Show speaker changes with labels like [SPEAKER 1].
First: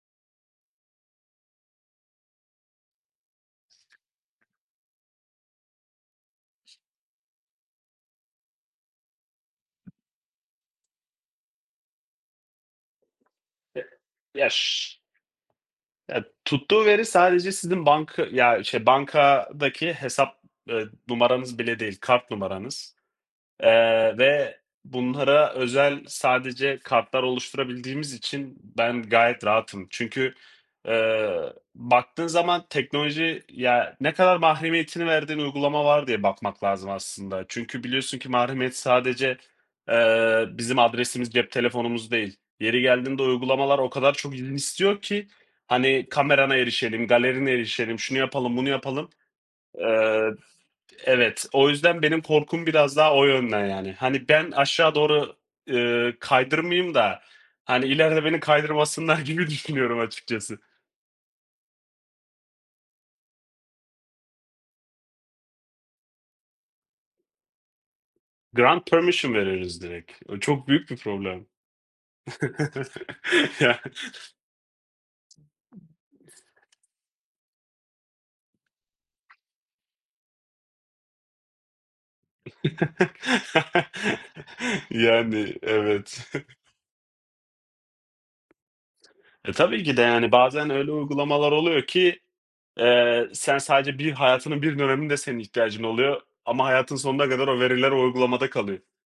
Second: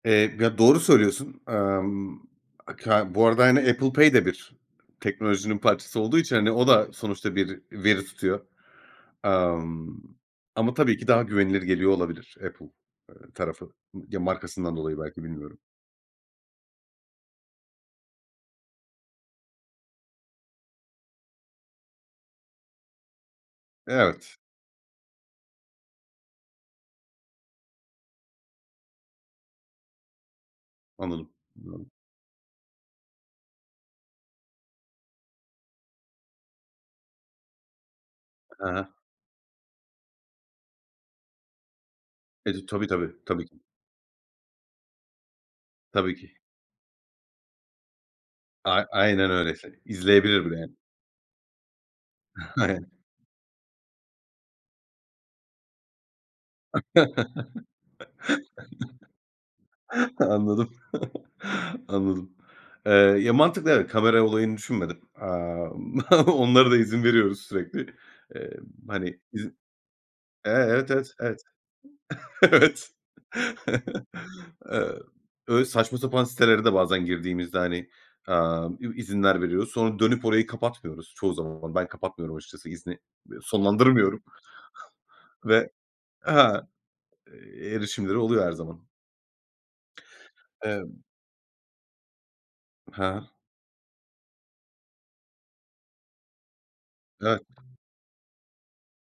[SPEAKER 1] Eee, ya, doğru söylüyorsun. Emm, ka bu arada aynı Apple Pay de bir teknolojinin parçası olduğu için, hani, o da sonuçta bir veri tutuyor. Emm, ama tabii ki daha güvenilir geliyor olabilir Apple, eee, tarafı.
[SPEAKER 2] E
[SPEAKER 1] M ya
[SPEAKER 2] ya,
[SPEAKER 1] markasından
[SPEAKER 2] ş
[SPEAKER 1] dolayı belki, bilmiyorum.
[SPEAKER 2] Ya, tuttuğu veri sadece sizin banka ya, şey, bankadaki hesap, eee, numaranız bile değil, kart numaranız. Eee,
[SPEAKER 1] Evet.
[SPEAKER 2] ve bunlara özel sadece kartlar oluşturabildiğimiz için ben gayet rahatım. Çünkü,
[SPEAKER 1] Anladım,
[SPEAKER 2] eee,
[SPEAKER 1] anladım.
[SPEAKER 2] baktığın zaman teknoloji, ya, ne kadar mahremiyetini verdiğin uygulama var diye bakmak lazım aslında. Çünkü biliyorsun ki
[SPEAKER 1] I
[SPEAKER 2] mahremiyet
[SPEAKER 1] he he.
[SPEAKER 2] sadece, eee, bizim adresimiz, cep telefonumuz değil.
[SPEAKER 1] E dü
[SPEAKER 2] Yeri
[SPEAKER 1] tabii, tabii.
[SPEAKER 2] geldiğinde
[SPEAKER 1] Tabii ki.
[SPEAKER 2] uygulamalar o kadar çok izin istiyor ki. Hani,
[SPEAKER 1] Tabii ki.
[SPEAKER 2] "Kamerana erişelim, galerine erişelim, şunu yapalım, bunu
[SPEAKER 1] A
[SPEAKER 2] yapalım."
[SPEAKER 1] aynen öyle. Se
[SPEAKER 2] Eee
[SPEAKER 1] izleyebilir bile yani.
[SPEAKER 2] Evet, o yüzden benim korkum biraz
[SPEAKER 1] [unintelligible]
[SPEAKER 2] daha o yönden, yani. Hani, "Ben aşağı doğru, eee, kaydırmayayım da, hani, ileride beni kaydırmasınlar." gibi düşünüyorum açıkçası.
[SPEAKER 1] Anladım. Anladım. Eee, ya mantıklı, evet, kamera olayını düşünmedim. Eee, m onlara da izin veriyoruz sürekli. Eee,
[SPEAKER 2] Grant
[SPEAKER 1] m hani,
[SPEAKER 2] permission
[SPEAKER 1] izin
[SPEAKER 2] veririz direkt. O
[SPEAKER 1] Eee,
[SPEAKER 2] çok büyük
[SPEAKER 1] evet,
[SPEAKER 2] bir
[SPEAKER 1] evet, evet.
[SPEAKER 2] problem. Ya
[SPEAKER 1] Evet. Eee, öyle saçma sapan sitelere de bazen girdiğimizde hani, emm, i izinler veriyoruz. Sonra dönüp orayı kapatmıyoruz çoğu zaman. Ben kapatmıyorum açıkçası, izni e sonlandırmıyorum
[SPEAKER 2] Yani,
[SPEAKER 1] ve
[SPEAKER 2] evet.
[SPEAKER 1] ha, eee, erişimleri oluyor her zaman.
[SPEAKER 2] E, tabii ki de. Yani, bazen öyle
[SPEAKER 1] Emm
[SPEAKER 2] uygulamalar oluyor ki, eee,
[SPEAKER 1] Ha?
[SPEAKER 2] sen sadece bir hayatının bir döneminde senin ihtiyacın oluyor ama hayatının sonuna
[SPEAKER 1] Evet.
[SPEAKER 2] kadar o veriler o uygulamada kalıyor.